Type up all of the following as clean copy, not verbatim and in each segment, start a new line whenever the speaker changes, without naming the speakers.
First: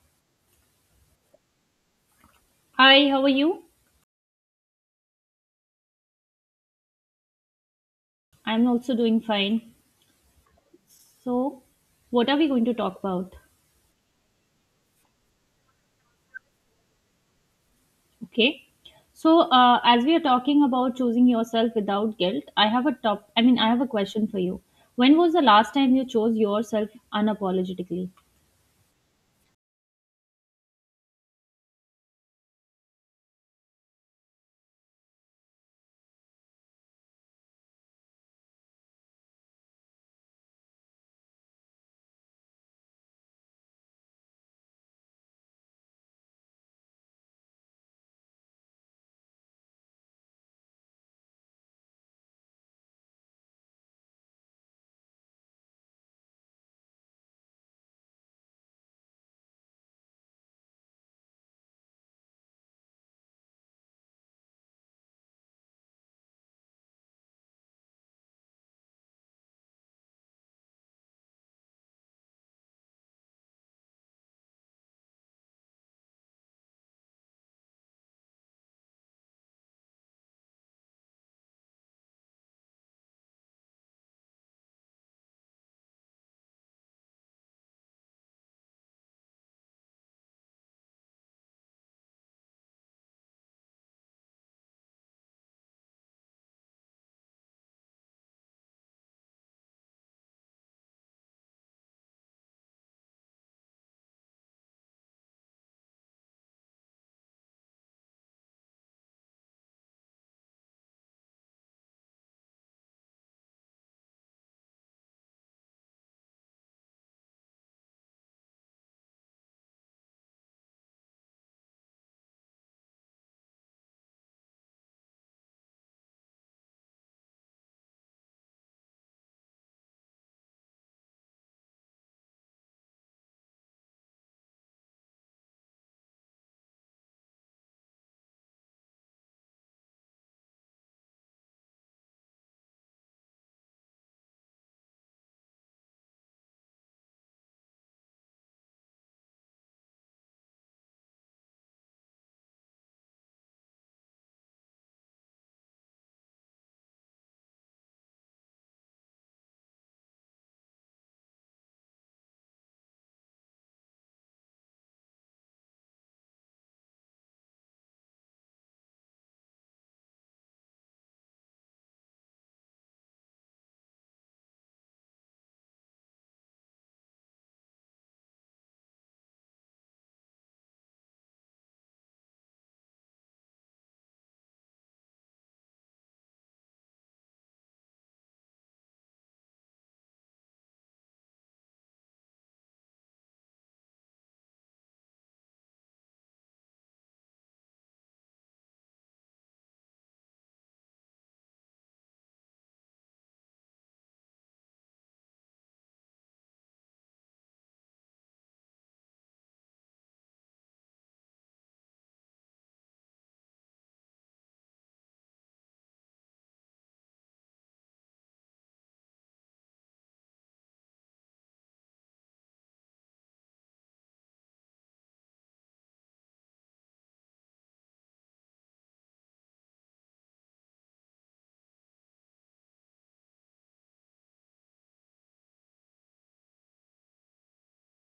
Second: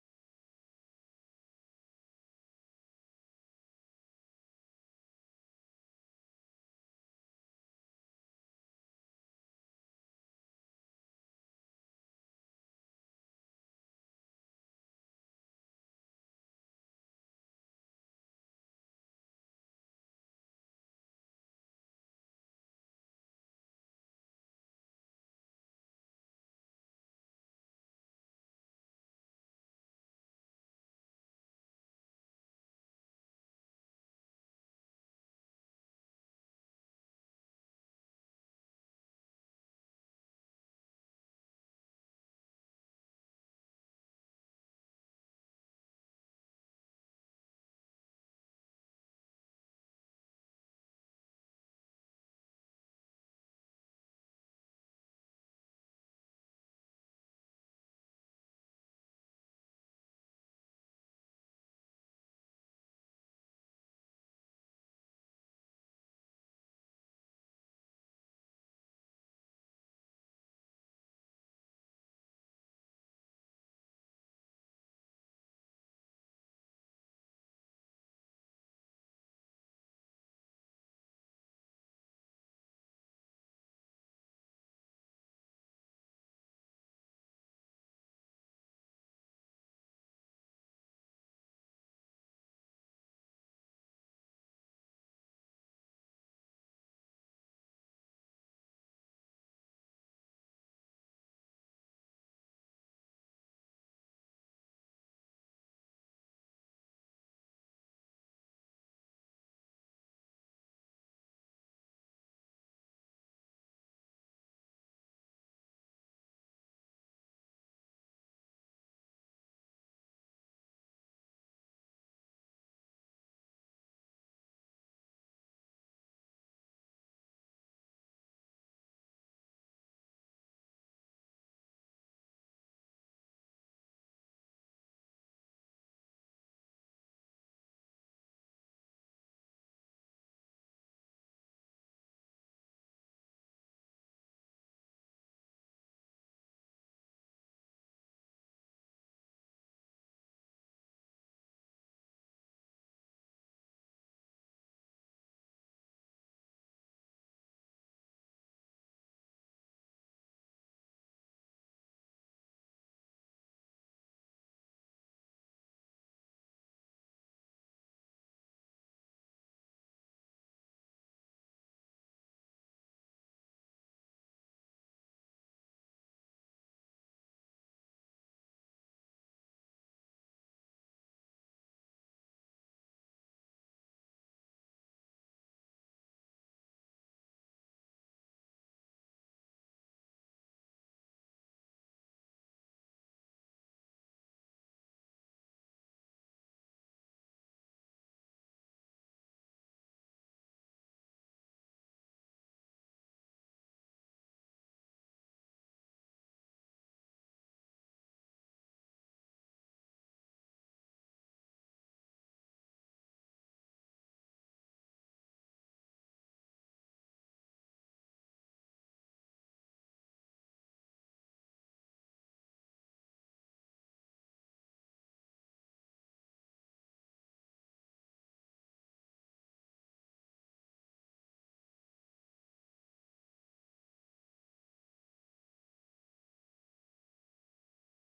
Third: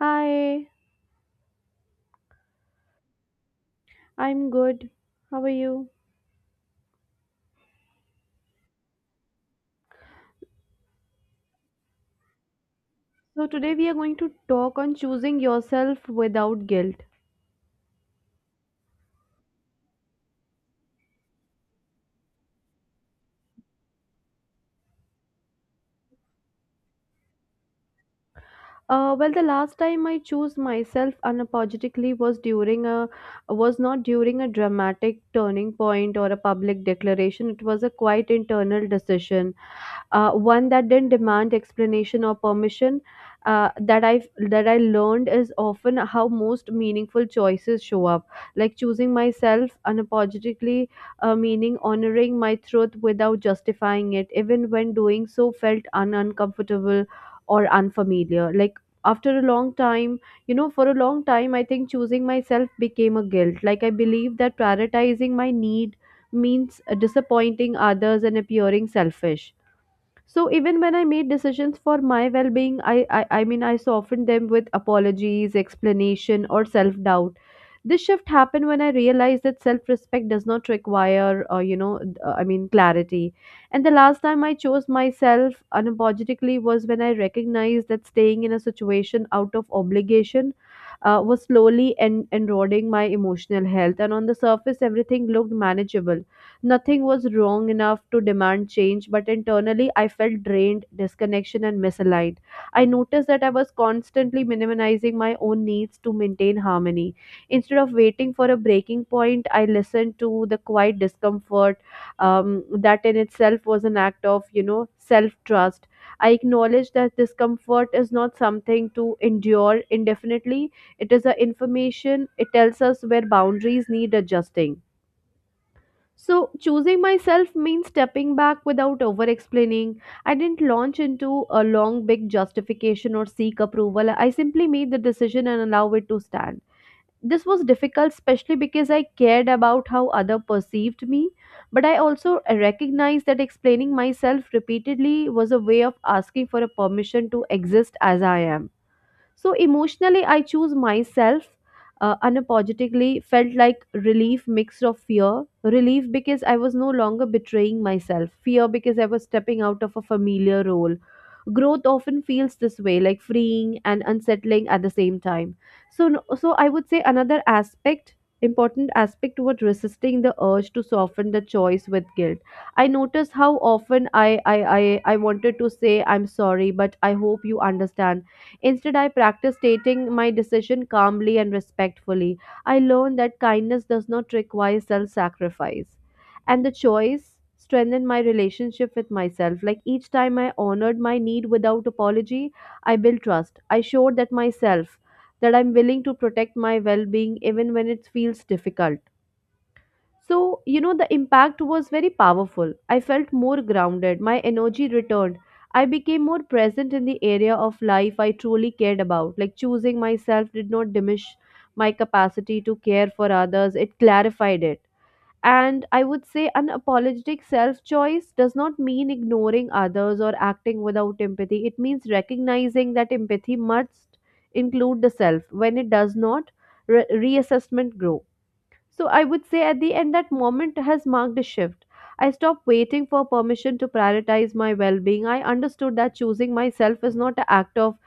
Hi,
Hi, how are you?
I'm good. How are you?
I'm also doing fine. So, what are we going to talk about?
So, today we are going to talk on choosing yourself without guilt.
Okay. So, as we are talking about choosing yourself without guilt, I have a top. I mean, I have a question for you. When was the last time you chose yourself unapologetically?
Well, the last time I chose myself unapologetically was during a was not during a dramatic turning point or a public declaration. It was a quite internal decision, one that didn't demand explanation or permission. Uh, that I that I learned is often how most meaningful choices show up, like choosing myself unapologetically, meaning honoring my truth without justifying it, even when doing so felt uncomfortable or unfamiliar. Like after a long time, for a long time, I think choosing myself became a guilt. Like I believe that prioritizing my need means disappointing others and appearing selfish. So even when I made decisions for my well-being, I softened them with apologies, explanation, or self-doubt. This shift happened when I realized that self-respect does not require clarity. And the last time I chose myself unapologetically was when I recognized that staying in a situation out of obligation was slowly eroding my emotional health. And on the surface, everything looked manageable. Nothing was wrong enough to demand change, but internally I felt drained, disconnection, and misaligned. I noticed that I was constantly minimizing my own needs to maintain harmony. Instead of waiting for a breaking point, I listened to the quiet discomfort. That in itself was an act of, self trust. I acknowledged that discomfort is not something to endure indefinitely. It is a information. It tells us where boundaries need adjusting. So, choosing myself means stepping back without over explaining. I didn't launch into a long, big justification or seek approval. I simply made the decision and allow it to stand. This was difficult, especially because I cared about how other perceived me. But I also recognized that explaining myself repeatedly was a way of asking for a permission to exist as I am. So emotionally, I choose myself unapologetically. Felt like relief mixed of fear. Relief because I was no longer betraying myself. Fear because I was stepping out of a familiar role. Growth often feels this way, like freeing and unsettling at the same time. So, so I would say another aspect, important aspect toward resisting the urge to soften the choice with guilt. I noticed how often I wanted to say I'm sorry, but I hope you understand. Instead, I practiced stating my decision calmly and respectfully. I learned that kindness does not require self sacrifice. And the choice strengthened my relationship with myself. Like each time I honored my need without apology, I built trust. I showed that myself that I'm willing to protect my well being even when it feels difficult. So, the impact was very powerful. I felt more grounded, my energy returned. I became more present in the area of life I truly cared about. Like choosing myself did not diminish my capacity to care for others, it clarified it. And I would say unapologetic self choice does not mean ignoring others or acting without empathy. It means recognizing that empathy must include the self. When it does not, reassessment grows. So I would say at the end, that moment has marked a shift. I stopped waiting for permission to prioritize my well being. I understood that choosing myself is not an act of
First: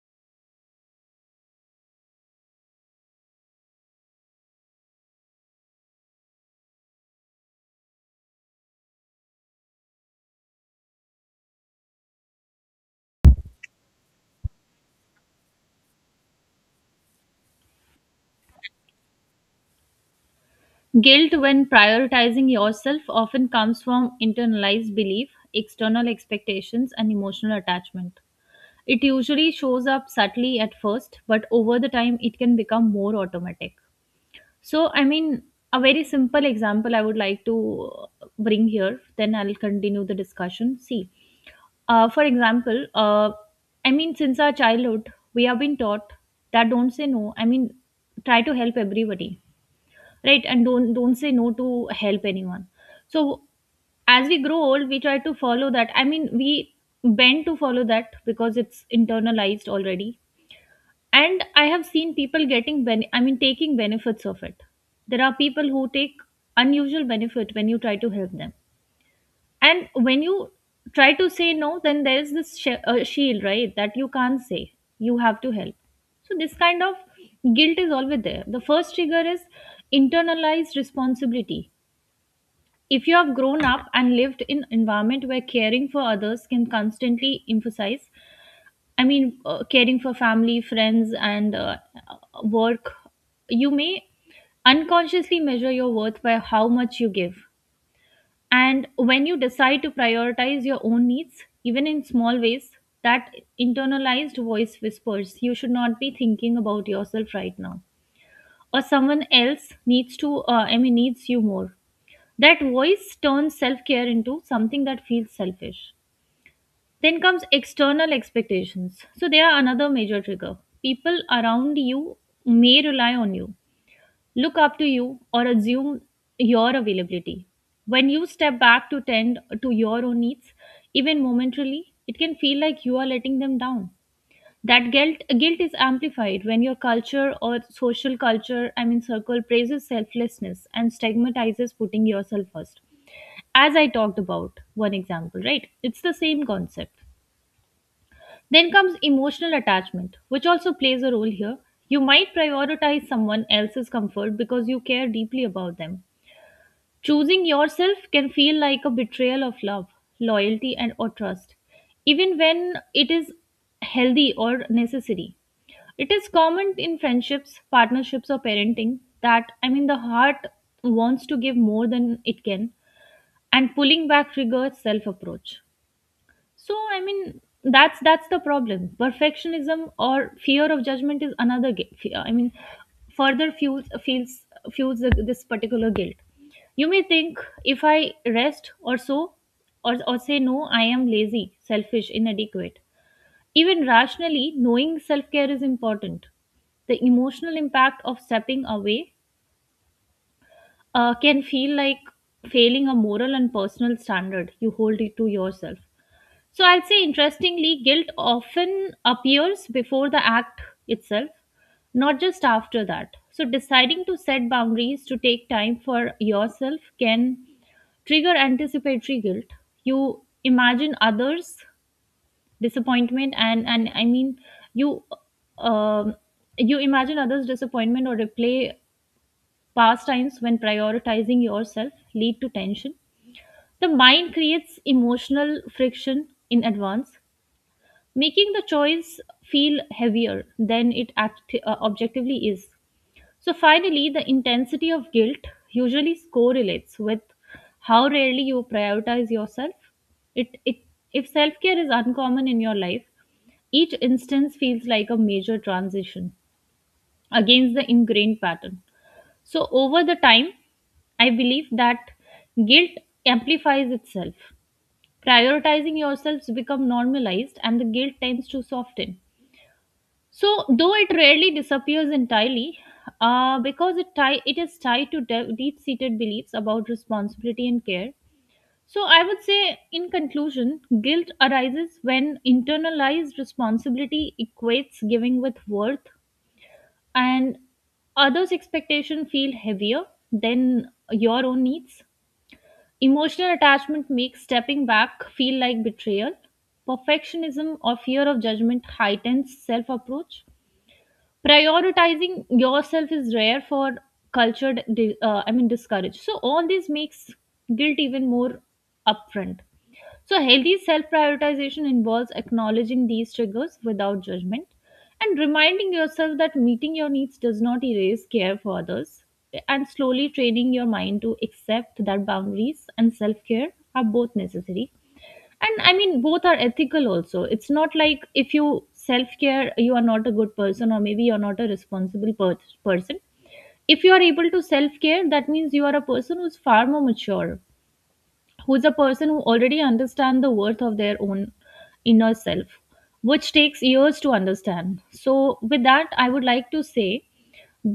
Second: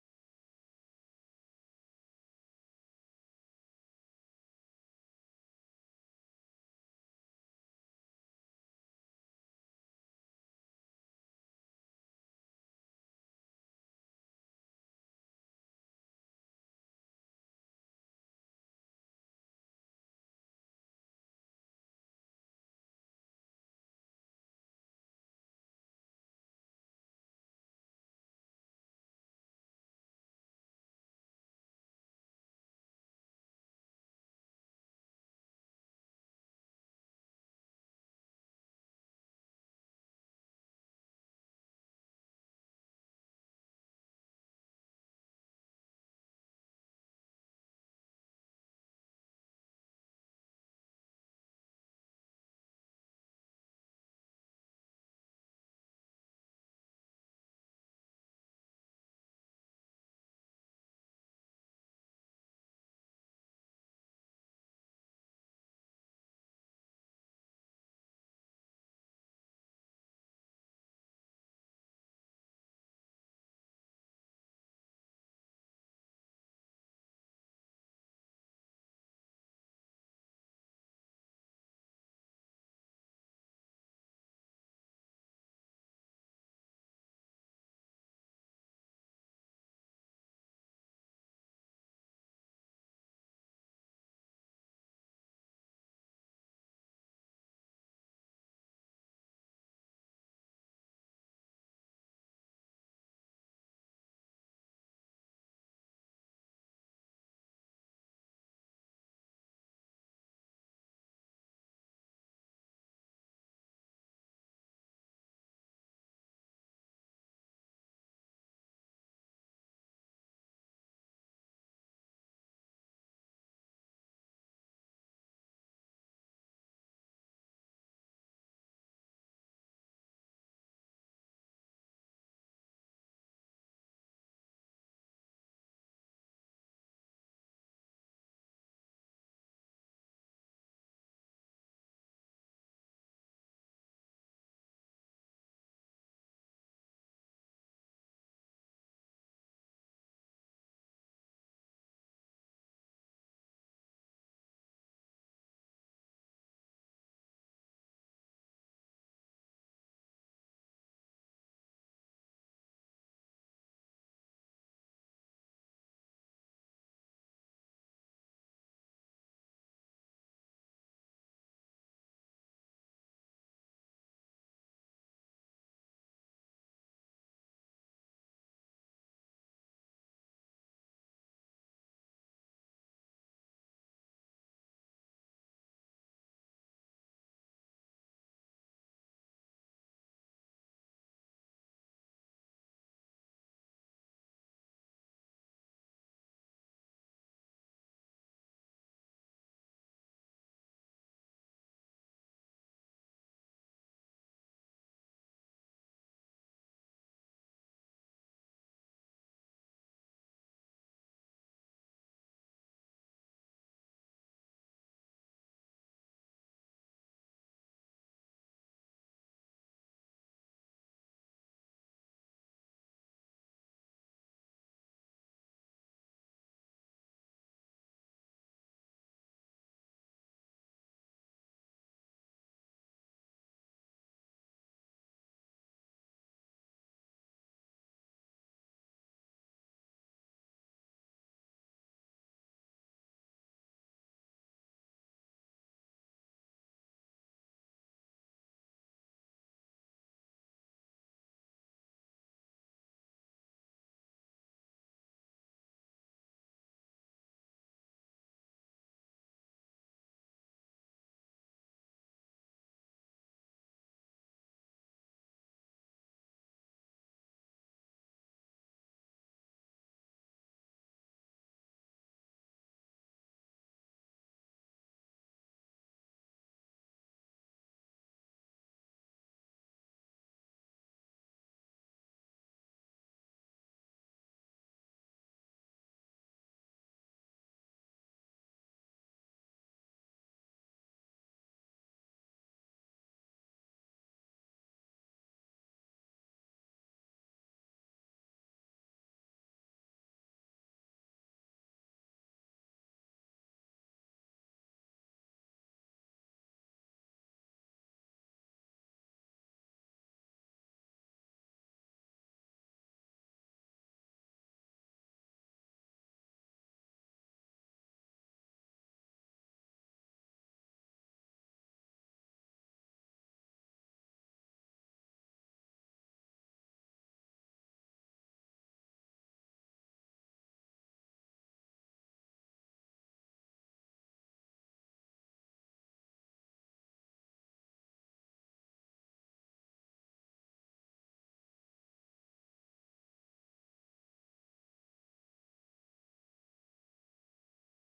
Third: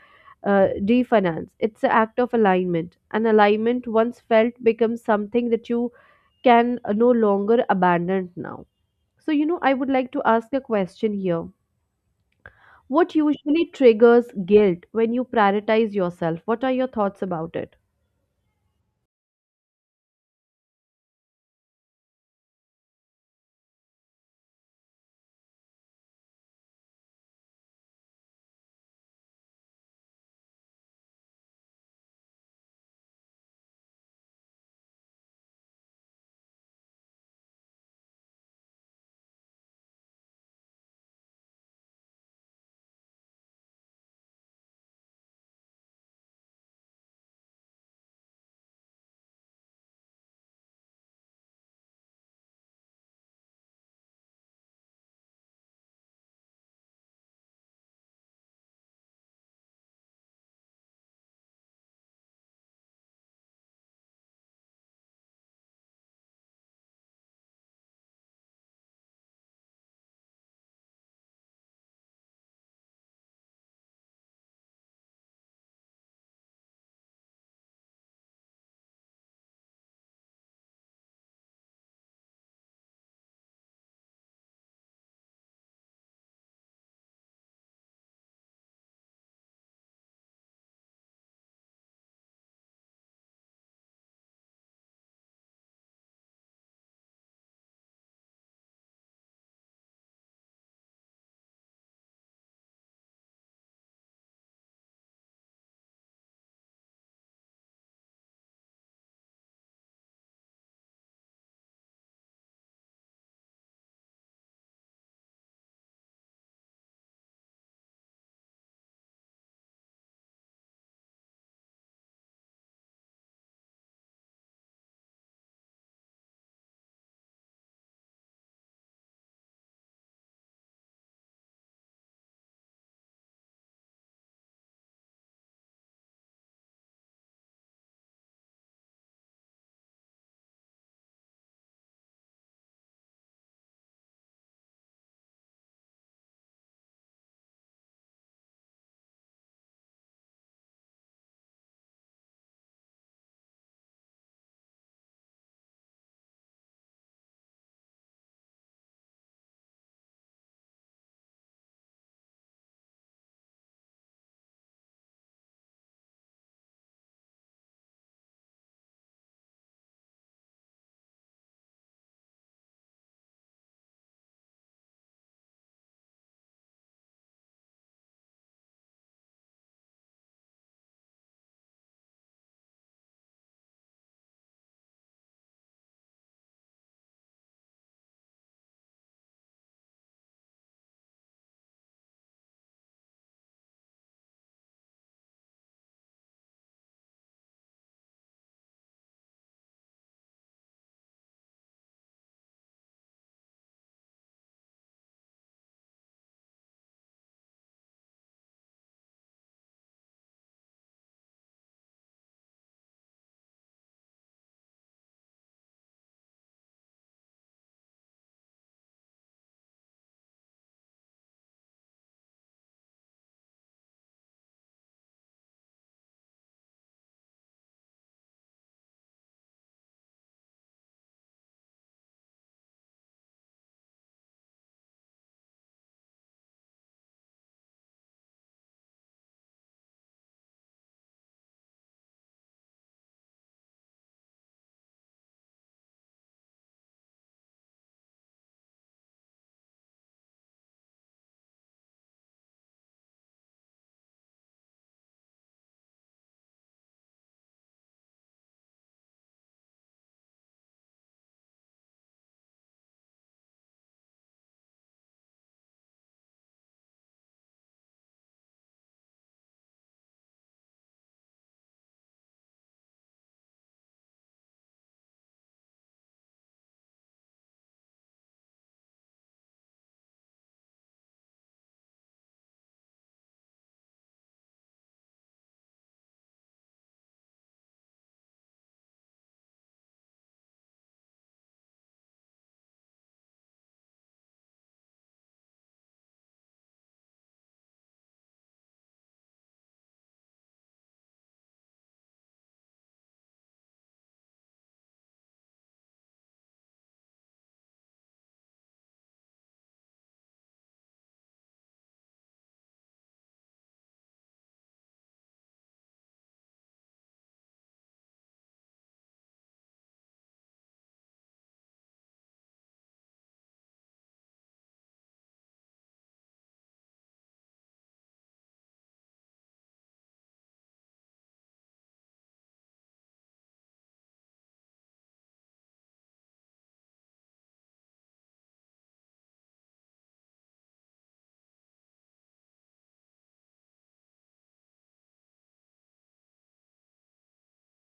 definance, it's an act of alignment. An alignment once felt becomes something that you can no longer abandon now. So, I would like to ask a question here. What usually triggers guilt when you prioritize yourself? What are your thoughts about it?
Guilt when prioritizing yourself often comes from internalized belief, external expectations, and emotional attachment. It usually shows up subtly at first, but over the time, it can become more automatic. So, I mean, a very simple example I would like to bring here, then I'll continue the discussion. See, for example, I mean, since our childhood, we have been taught that don't say no. I mean, try to help everybody, right? And don't say no to help anyone. So, as we grow old, we try to follow that. I mean, we bend to follow that because it's internalized already, and I have seen people getting I mean taking benefits of it. There are people who take unusual benefit when you try to help them, and when you try to say no, then there is this shield, right, that you can't say, you have to help. So this kind of guilt is always there. The first trigger is internalized responsibility. If you have grown up and lived in environment where caring for others can constantly emphasize, I mean, caring for family, friends, and work, you may unconsciously measure your worth by how much you give. And when you decide to prioritize your own needs, even in small ways, that internalized voice whispers, you should not be thinking about yourself right now. Or someone else needs to, I mean, needs you more. That voice turns self care into something that feels selfish. Then comes external expectations. So they are another major trigger. People around you may rely on you, look up to you, or assume your availability. When you step back to tend to your own needs, even momentarily, it can feel like you are letting them down. That guilt is amplified when your culture or social culture, I mean circle, praises selflessness and stigmatizes putting yourself first, as I talked about one example, right? It's the same concept. Then comes emotional attachment, which also plays a role here. You might prioritize someone else's comfort because you care deeply about them. Choosing yourself can feel like a betrayal of love, loyalty, and or trust, even when it is healthy or necessary. It is common in friendships, partnerships, or parenting, that I mean the heart wants to give more than it can, and pulling back triggers self-approach. So I mean that's the problem. Perfectionism or fear of judgment is another fear. I mean further fuels this particular guilt. You may think, if I rest or so, or say no, I am lazy, selfish, inadequate. Even rationally, knowing self-care is important. The emotional impact of stepping away can feel like failing a moral and personal standard you hold it to yourself. So I'll say, interestingly, guilt often appears before the act itself, not just after that. So deciding to set boundaries to take time for yourself can trigger anticipatory guilt. You imagine others' disappointment, and I mean, you um, you imagine others' disappointment or replay past times when prioritizing yourself lead to tension. The mind creates emotional friction in advance, making the choice feel heavier than it objectively is. So, finally, the intensity of guilt usually correlates with how rarely you prioritize yourself. It, it, if self care is uncommon in your life, each instance feels like a major transition against the ingrained pattern. So, over the time, I believe that guilt amplifies itself. Prioritizing yourselves become normalized and the guilt tends to soften. So, though it rarely disappears entirely, because it is tied to deep seated beliefs about responsibility and care. So, I would say, in conclusion, guilt arises when internalized responsibility equates giving with worth, and others' expectations feel heavier than your own needs. Emotional attachment makes stepping back feel like betrayal. Perfectionism or fear of judgment heightens self approach, prioritizing yourself is rare for cultured I mean discouraged, so all this makes guilt even more upfront. So healthy self prioritization involves acknowledging these triggers without judgment, and reminding yourself that meeting your needs does not erase care for others, and slowly training your mind to accept that boundaries and self care are both necessary. And I mean both are ethical also. It's not like if you self care you are not a good person, or maybe you're not a responsible person. If you are able to self care, that means you are a person who's far more mature, who's a person who already understands the worth of their own inner self, which takes years to understand. So with that, I would like to say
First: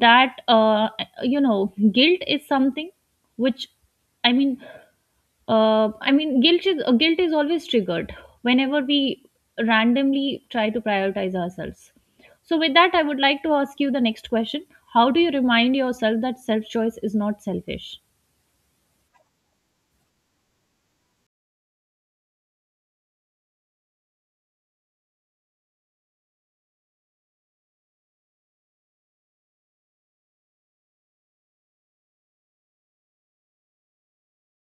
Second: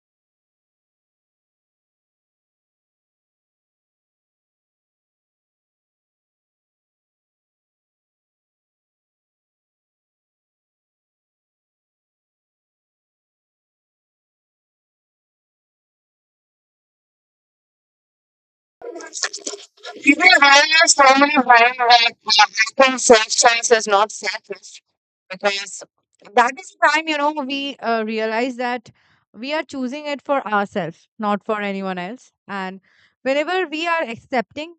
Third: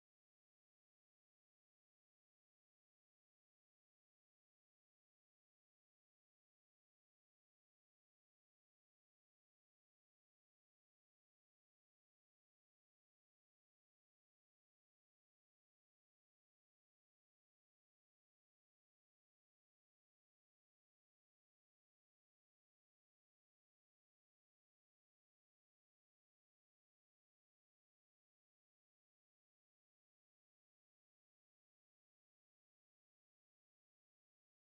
that, you know, guilt is something which, I mean, guilt is always triggered whenever we randomly try to prioritize ourselves. So, with that, I would like to ask you the next question: how do you remind yourself that self choice is not selfish?
Even where so many hacking self choice is not selfish because that is the time we realize that we are choosing it for ourselves, not for anyone else. And whenever we are accepting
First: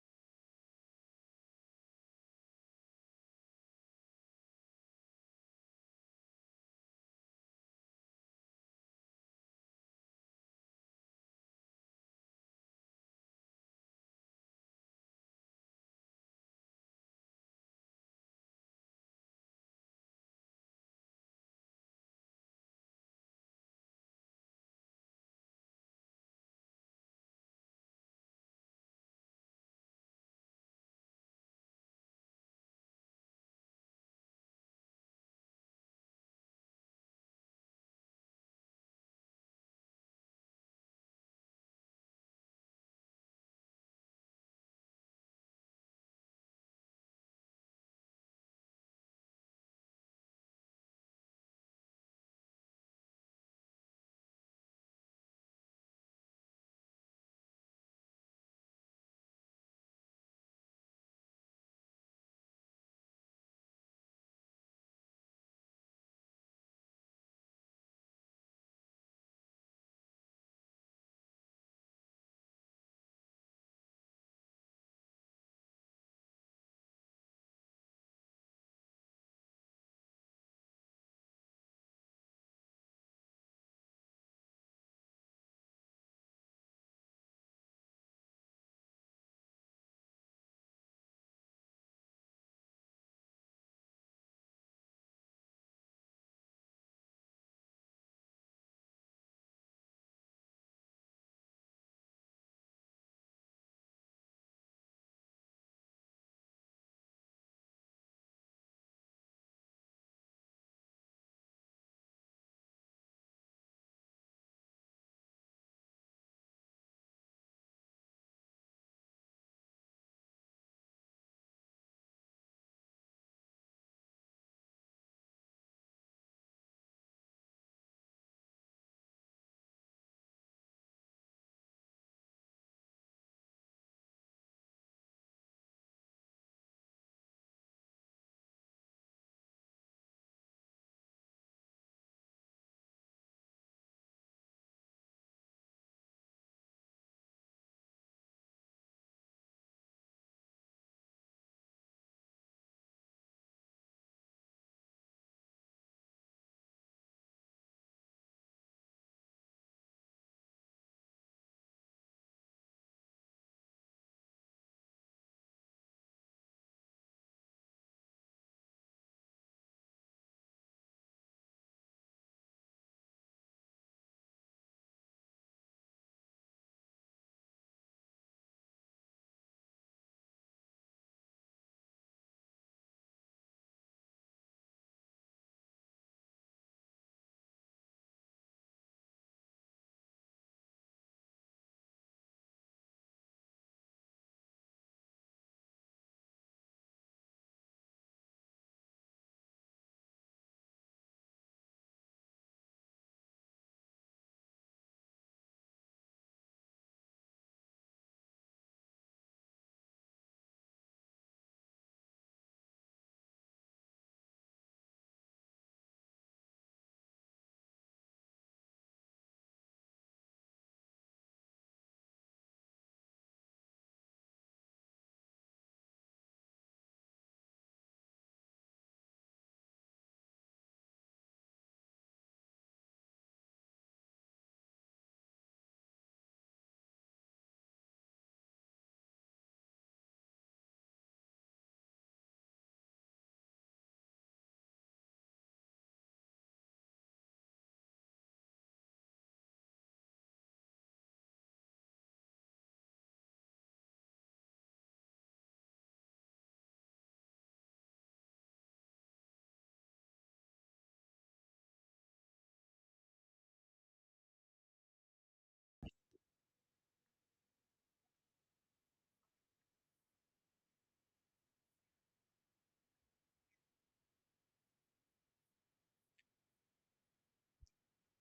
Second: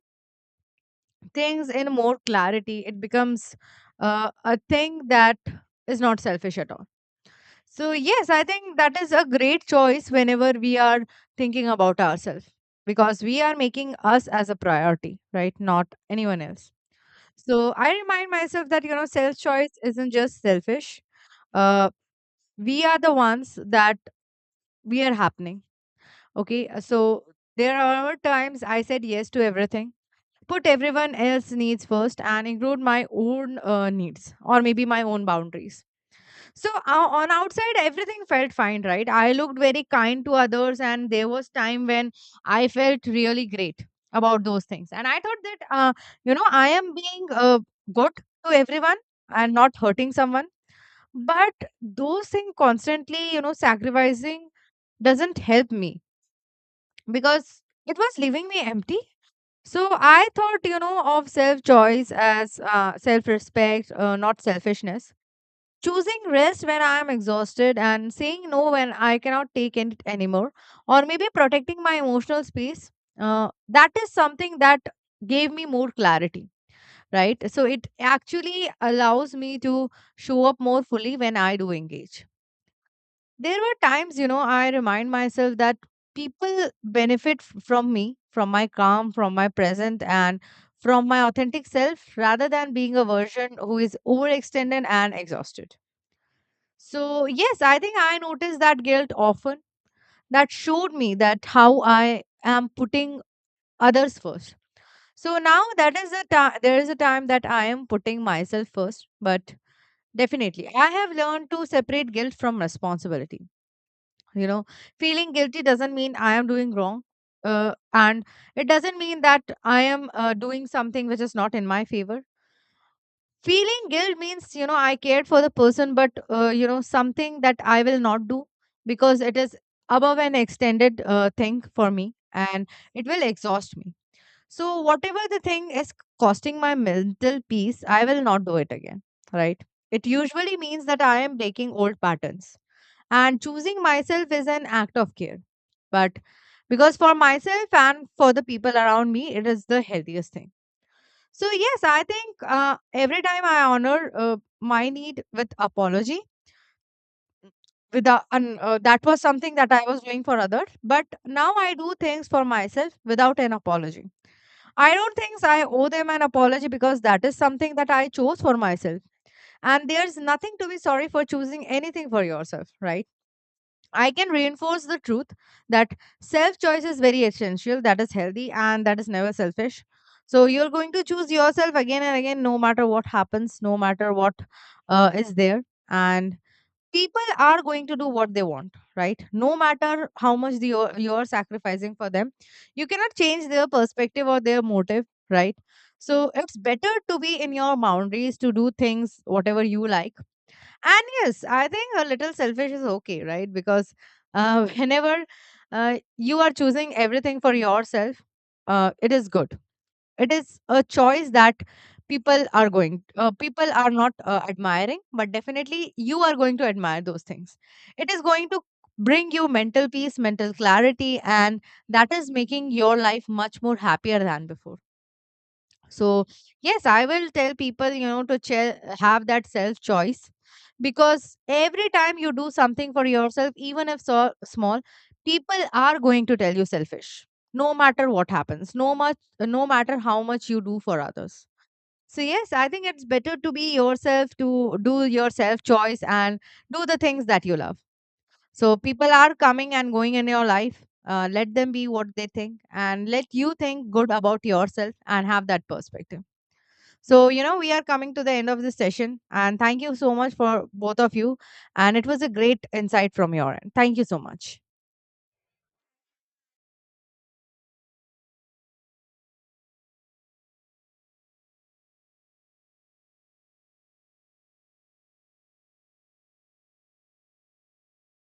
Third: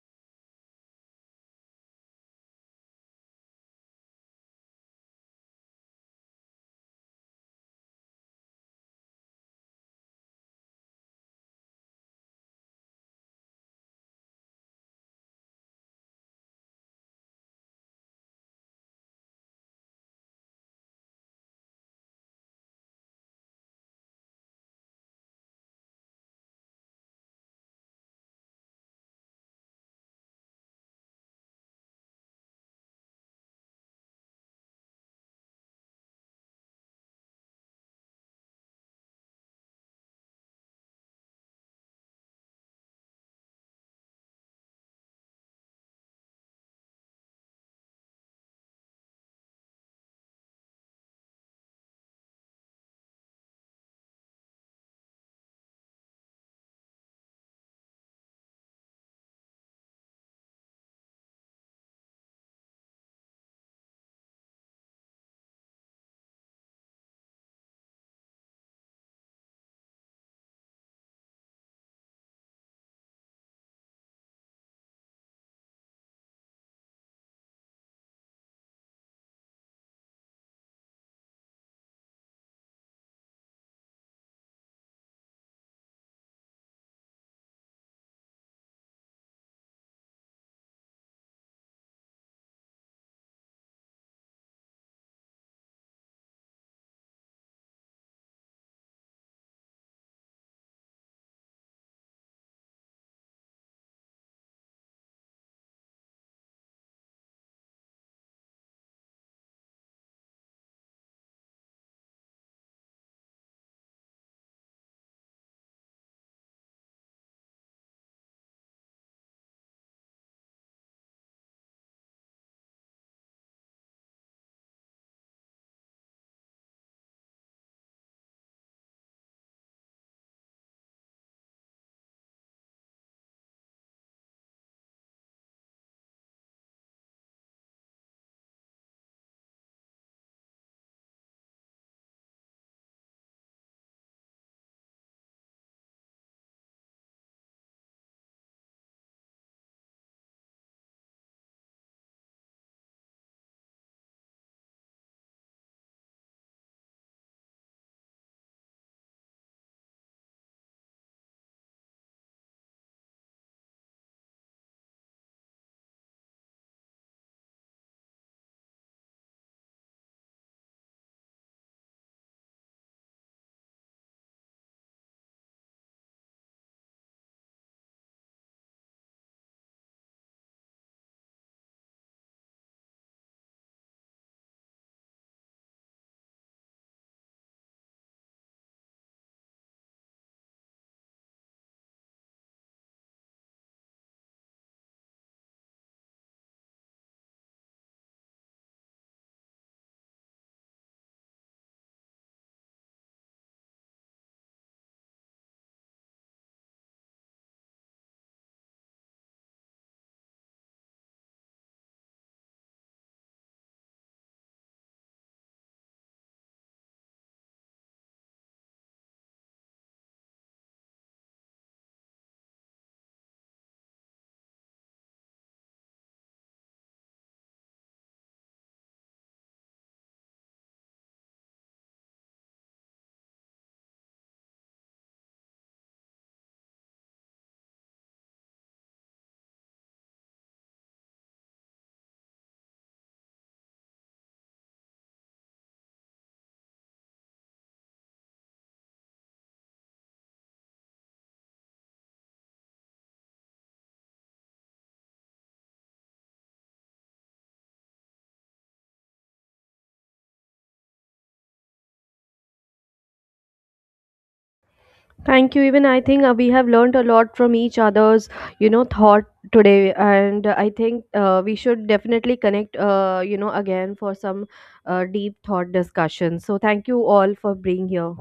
things in more clarity, it becomes a thing that is not selfish at all. So yes, I think that is a great choice whenever we are thinking about ourselves, because we are making us as a priority, right? Not anyone else. So I remind myself that, self choice isn't just selfish. Uh, we are the ones that we are happening. Okay. So there are times I said yes to everything, put everyone else needs first and include my own needs, or maybe my own boundaries. So on outside, everything felt fine, right? I looked very kind to others, and there was time when I felt really great about those things. And I thought that, I am being good to everyone and not hurting someone. But those things constantly, sacrificing doesn't help me, because it was leaving me empty. So I thought, of self choice as self respect, not selfishness, choosing rest when I am exhausted and saying no when I cannot take it anymore, or maybe protecting my emotional space. That is something that gave me more clarity, right? So it actually allows me to show up more fully when I do engage. There were times, I remind myself that people benefit from me, from my calm, from my present, and from my authentic self, rather than being a version who is overextended and exhausted. So yes, I think I noticed that guilt often. That showed me that how I am putting others first. So now that is a time, there is a time that I am putting myself first, but definitely I have learned to separate guilt from responsibility. You know, feeling guilty doesn't mean I am doing wrong. And it doesn't mean that I am doing something which is not in my favor. Feeling guilt means I cared for the person, but something that I will not do, because it is above an extended thing for me, and it will exhaust me. So whatever the thing is costing my mental peace, I will not do it again, right? It usually means that I am breaking old patterns, and choosing myself is an act of care. But because for myself and for the people around me, it is the healthiest thing. So yes, I think every time I honor my need with apology, with the that was something that I was doing for others, but now I do things for myself without an apology. I don't think I owe them an apology, because that is something that I chose for myself, and there's nothing to be sorry for choosing anything for yourself, right? I can reinforce the truth that self choice is very essential, that is healthy, and that is never selfish. So you're going to choose yourself again and again, no matter what happens, no matter what is there. And people are going to do what they want, right? No matter how much you're sacrificing for them, you cannot change their perspective or their motive, right? So it's better to be in your boundaries, to do things, whatever you like. And yes, I think a little selfish is okay, right? Because whenever you are choosing everything for yourself, it is good. It is a choice that people are not admiring, but definitely you are going to admire those things. It is going to bring you mental peace, mental clarity, and that is making your life much more happier than before. So yes, I will tell people, to have that self choice, because every time you do something for yourself, even if so small, people are going to tell you selfish, no matter what happens, no matter how much you do for others. So yes, I think it's better to be yourself, to do your self choice and do the things that you love. So, people are coming and going in your life. Let them be what they think, and let you think good about yourself and have that perspective. So, you know, we are coming to the end of this session. And thank you so much for both of you. And it was a great insight from your end. Thank you so much.
Thank you. Even I think we have learned a lot from each other's, thought today, and I think we should definitely connect, again for some deep thought discussion. So thank you all for being here.